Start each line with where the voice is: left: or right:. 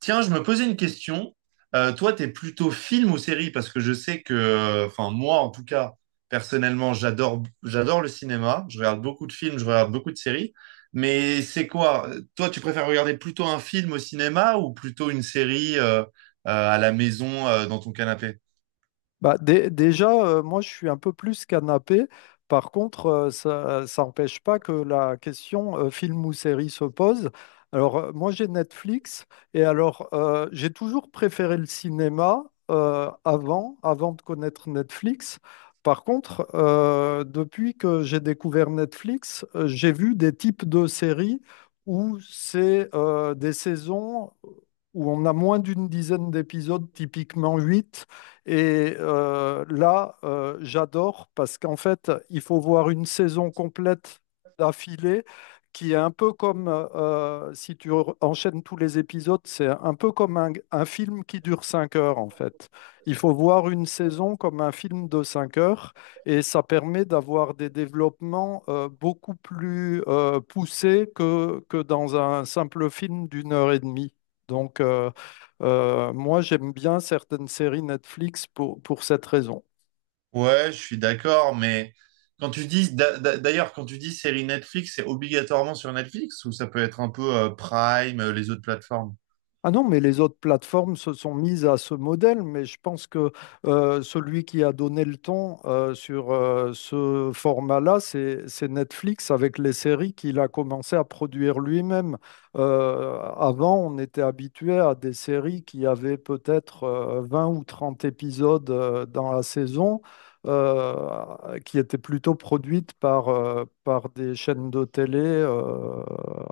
right: Tiens, je me posais une question. Toi, t'es plutôt film ou série? Parce que je sais que, enfin, moi, en tout cas, personnellement, j'adore le cinéma. Je regarde beaucoup de films, je regarde beaucoup de séries. Mais c'est quoi? Toi, tu préfères regarder plutôt un film au cinéma ou plutôt une série à la maison, dans ton canapé?
left: Bah, déjà, moi, je suis un peu plus canapé. Par contre, ça n'empêche pas que la question film ou série se pose. Alors, moi, j'ai Netflix et alors, j'ai toujours préféré le cinéma avant de connaître Netflix. Par contre, depuis que j'ai découvert Netflix, j'ai vu des types de séries où c'est des saisons où on a moins d'une dizaine d'épisodes, typiquement 8. Et là, j'adore parce qu'en fait, il faut voir une saison complète d'affilée qui est un peu comme, si tu enchaînes tous les épisodes, c'est un peu comme un film qui dure 5 heures en fait. Il faut voir une saison comme un film de 5 heures et ça permet d'avoir des développements beaucoup plus poussés que dans un simple film d'une heure et demie. Donc, moi, j'aime bien certaines séries Netflix pour cette raison.
right: Ouais, je suis d'accord, mais quand tu dis, d'ailleurs, quand tu dis série Netflix, c'est obligatoirement sur Netflix ou ça peut être un peu Prime, les autres plateformes?
left: Ah non, mais les autres plateformes se sont mises à ce modèle, mais je pense que celui qui a donné le ton sur ce format-là, c'est Netflix avec les séries qu'il a commencé à produire lui-même. Avant, on était habitué à des séries qui avaient peut-être 20 ou 30 épisodes dans la saison, qui étaient plutôt produites par des chaînes de télé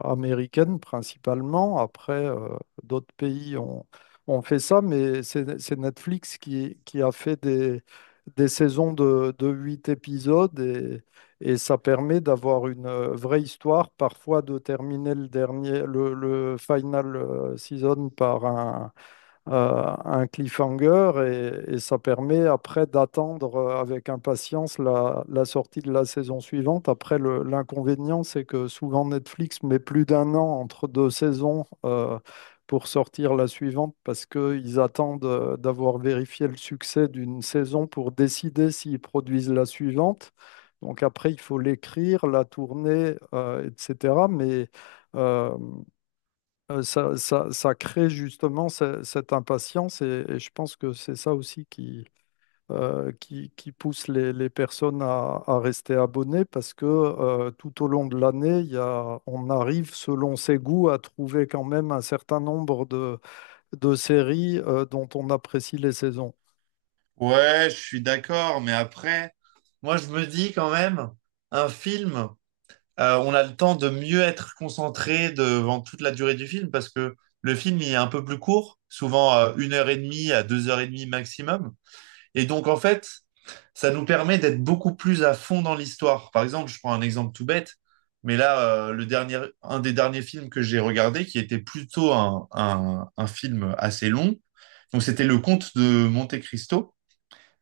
left: américaines principalement. Après, d'autres pays ont fait ça, mais c'est Netflix qui a fait des saisons de 8 épisodes et ça permet d'avoir une vraie histoire, parfois de terminer le dernier, le final season par un cliffhanger et ça permet après d'attendre avec impatience la sortie de la saison suivante. Après, l'inconvénient, c'est que souvent Netflix met plus d'un an entre deux saisons pour sortir la suivante parce qu'ils attendent d'avoir vérifié le succès d'une saison pour décider s'ils produisent la suivante. Donc après, il faut l'écrire, la tourner, etc. Mais euh, ça crée justement cette impatience et je pense que c'est ça aussi qui pousse les personnes à rester abonnées parce que tout au long de l'année, il y a, on arrive selon ses goûts à trouver quand même un certain nombre de séries dont on apprécie les saisons.
right: Ouais, je suis d'accord, mais après, moi je me dis quand même, un film, on a le temps de mieux être concentré devant toute la durée du film parce que le film il est un peu plus court, souvent une heure et demie à deux heures et demie maximum. Et donc, en fait, ça nous permet d'être beaucoup plus à fond dans l'histoire. Par exemple, je prends un exemple tout bête, mais là, le dernier, un des derniers films que j'ai regardé, qui était plutôt un film assez long, donc c'était Le Comte de Monte Cristo.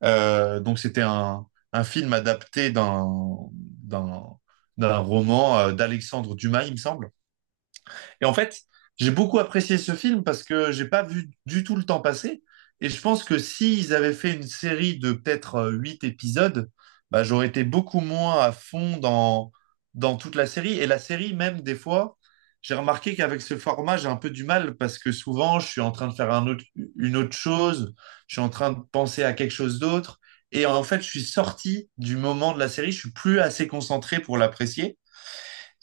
right: Donc c'était un film adapté d'un d'un roman d'Alexandre Dumas, il me semble. Et en fait, j'ai beaucoup apprécié ce film parce que j'ai pas vu du tout le temps passer. Et je pense que s'ils avaient fait une série de peut-être huit épisodes, bah, j'aurais été beaucoup moins à fond dans toute la série. Et la série, même des fois, j'ai remarqué qu'avec ce format, j'ai un peu du mal parce que souvent, je suis en train de faire une autre chose, je suis en train de penser à quelque chose d'autre. Et en fait, je suis sorti du moment de la série, je suis plus assez concentré pour l'apprécier.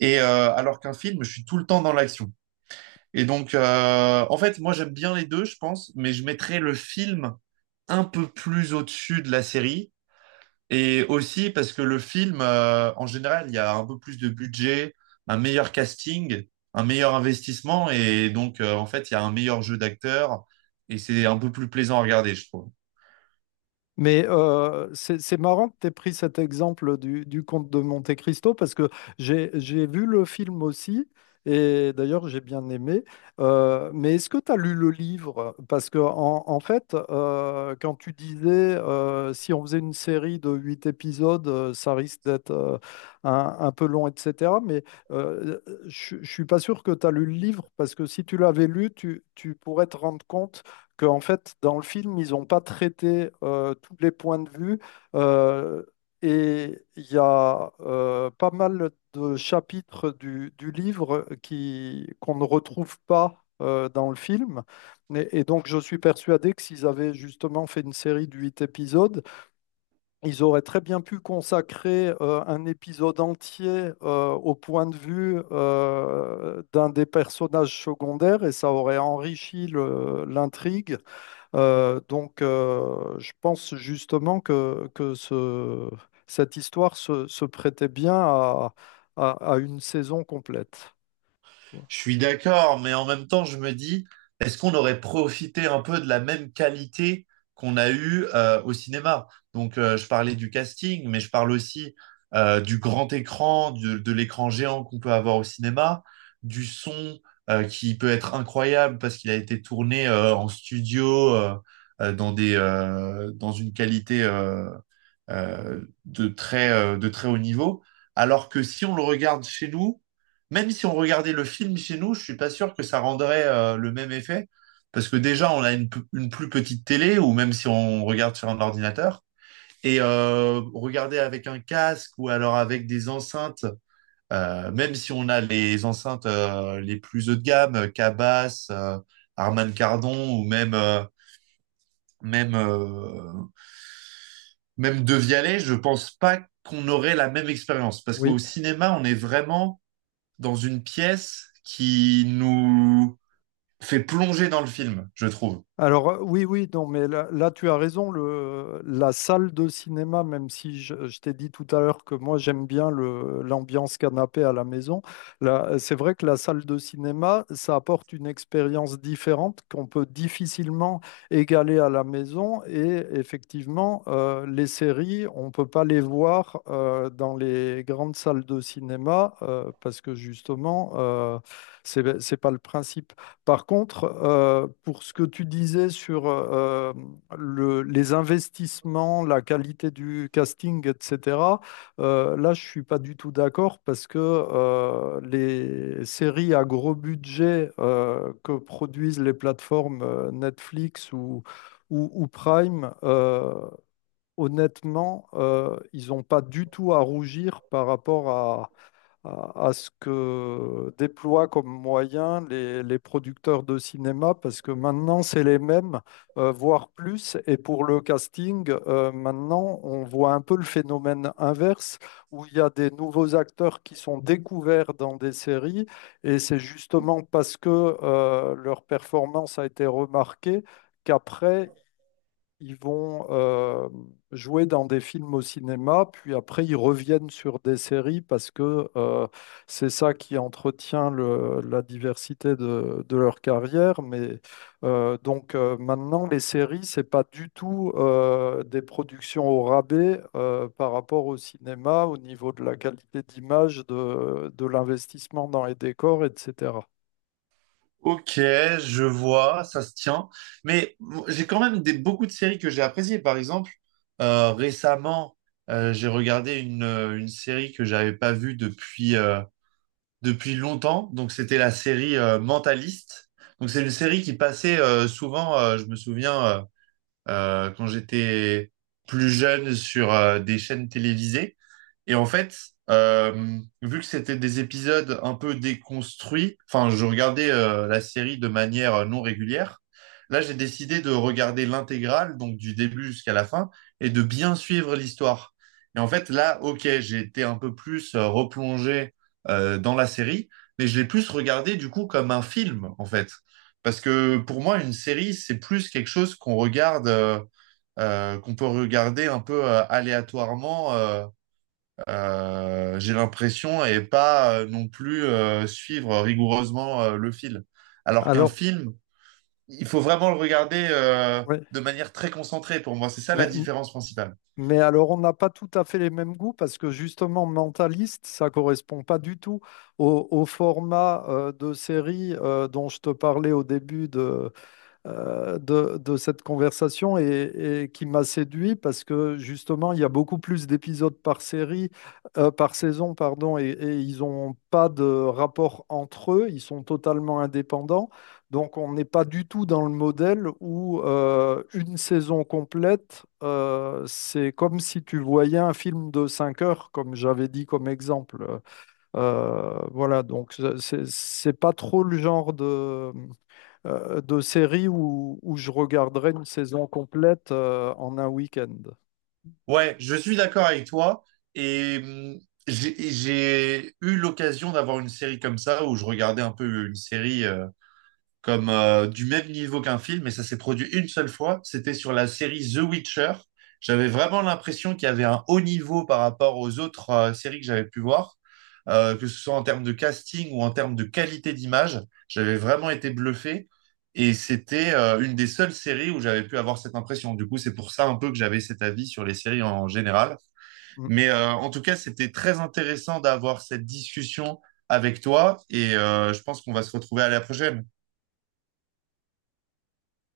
right: Et alors qu'un film, je suis tout le temps dans l'action. Et donc, en fait, moi j'aime bien les deux, je pense, mais je mettrais le film un peu plus au-dessus de la série. Et aussi parce que le film, en général, il y a un peu plus de budget, un meilleur casting, un meilleur investissement, et donc, en fait, il y a un meilleur jeu d'acteurs, et c'est un peu plus plaisant à regarder, je trouve.
left: Mais c'est marrant que tu aies pris cet exemple du Comte de Monte-Cristo parce que j'ai vu le film aussi et d'ailleurs j'ai bien aimé. Mais est-ce que tu as lu le livre? Parce que en fait, quand tu disais si on faisait une série de huit épisodes, ça risque d'être un peu long, etc. Mais euh, je ne suis pas sûr que tu as lu le livre parce que si tu l'avais lu, tu pourrais te rendre compte que, en fait, dans le film, ils n'ont pas traité tous les points de vue. euh, et il y a pas mal de chapitres du livre qui, qu'on ne retrouve pas dans le film. Et donc, je suis persuadé que s'ils avaient justement fait une série de huit épisodes, ils auraient très bien pu consacrer un épisode entier au point de vue d'un des personnages secondaires et ça aurait enrichi l'intrigue donc, je pense justement que cette histoire se prêtait bien à une saison complète.
right: Je suis d'accord, mais en même temps, je me dis, est-ce qu'on aurait profité un peu de la même qualité qu'on a eue au cinéma? Donc, je parlais du casting, mais je parle aussi du grand écran, de l'écran géant qu'on peut avoir au cinéma, du son qui peut être incroyable parce qu'il a été tourné en studio, dans des, dans une qualité de très haut niveau. Alors que si on le regarde chez nous, même si on regardait le film chez nous, je suis pas sûr que ça rendrait le même effet. Parce que déjà, on a une plus petite télé, ou même si on regarde sur un ordinateur. Et regarder avec un casque ou alors avec des enceintes, même si on a les enceintes les plus haut de gamme, Cabas, Harman Kardon ou même euh, même de Vialet, je pense pas qu'on aurait la même expérience. Parce qu'au
left: Oui.
right: cinéma, on est vraiment dans une pièce qui nous fait plonger dans le film, je trouve.
left: Alors oui, oui, non, mais là, là, tu as raison, la salle de cinéma, même si je t'ai dit tout à l'heure que moi j'aime bien l'ambiance canapé à la maison, là, c'est vrai que la salle de cinéma, ça apporte une expérience différente qu'on peut difficilement égaler à la maison et effectivement, les séries, on ne peut pas les voir dans les grandes salles de cinéma parce que justement, c'est pas le principe. Par contre, pour ce que tu disais sur les investissements, la qualité du casting, etc., là, je suis pas du tout d'accord parce que les séries à gros budget que produisent les plateformes Netflix ou Prime, honnêtement, ils n'ont pas du tout à rougir par rapport à ce que déploient comme moyen les producteurs de cinéma, parce que maintenant, c'est les mêmes, voire plus. Et pour le casting, maintenant, on voit un peu le phénomène inverse, où il y a des nouveaux acteurs qui sont découverts dans des séries, et c'est justement parce que leur performance a été remarquée. Qu'après, ils vont jouer dans des films au cinéma, puis après ils reviennent sur des séries parce que c'est ça qui entretient la diversité de leur carrière. Mais donc maintenant, les séries, c'est pas du tout des productions au rabais par rapport au cinéma, au niveau de la qualité d'image, de l'investissement dans les décors, etc.
right: Ok, je vois, ça se tient. Mais j'ai quand même beaucoup de séries que j'ai appréciées. Par exemple, récemment, j'ai regardé une série que j'avais pas vue depuis, depuis longtemps. Donc, c'était la série Mentaliste. Donc, c'est une série qui passait souvent, je me souviens, quand j'étais plus jeune sur des chaînes télévisées. Et en fait, vu que c'était des épisodes un peu déconstruits, enfin, je regardais la série de manière non régulière. Là, j'ai décidé de regarder l'intégrale, donc du début jusqu'à la fin, et de bien suivre l'histoire. Et en fait, là, ok, j'ai été un peu plus replongé dans la série, mais je l'ai plus regardé du coup comme un film, en fait. Parce que pour moi, une série, c'est plus quelque chose qu'on regarde, qu'on peut regarder un peu aléatoirement, j'ai l'impression, et pas non plus suivre rigoureusement le fil. Alors qu'un
left: Alors,
right: film, il faut vraiment le regarder
left: ouais.
right: de manière très concentrée pour moi. C'est ça la
left: Mais,
right: différence principale.
left: Mais alors, on n'a pas tout à fait les mêmes goûts parce que justement, Mentaliste, ça correspond pas du tout au format de série dont je te parlais au début de cette conversation et qui m'a séduit parce que justement, il y a beaucoup plus d'épisodes par série, par saison, pardon, et ils n'ont pas de rapport entre eux, ils sont totalement indépendants. Donc, on n'est pas du tout dans le modèle où une saison complète, c'est comme si tu voyais un film de 5 heures, comme j'avais dit comme exemple. Voilà, donc c'est pas trop le genre de séries où je regarderais une saison complète en un week-end.
right: Ouais, je suis d'accord avec toi. Et j'ai eu l'occasion d'avoir une série comme ça où je regardais un peu une série. Comme du même niveau qu'un film, mais ça s'est produit une seule fois. C'était sur la série The Witcher. J'avais vraiment l'impression qu'il y avait un haut niveau par rapport aux autres séries que j'avais pu voir, que ce soit en termes de casting ou en termes de qualité d'image. J'avais vraiment été bluffé. Et c'était une des seules séries où j'avais pu avoir cette impression. Du coup, c'est pour ça un peu que j'avais cet avis sur les séries en général. Mais en tout cas, c'était très intéressant d'avoir cette discussion avec toi. Et je pense qu'on va se retrouver à la prochaine.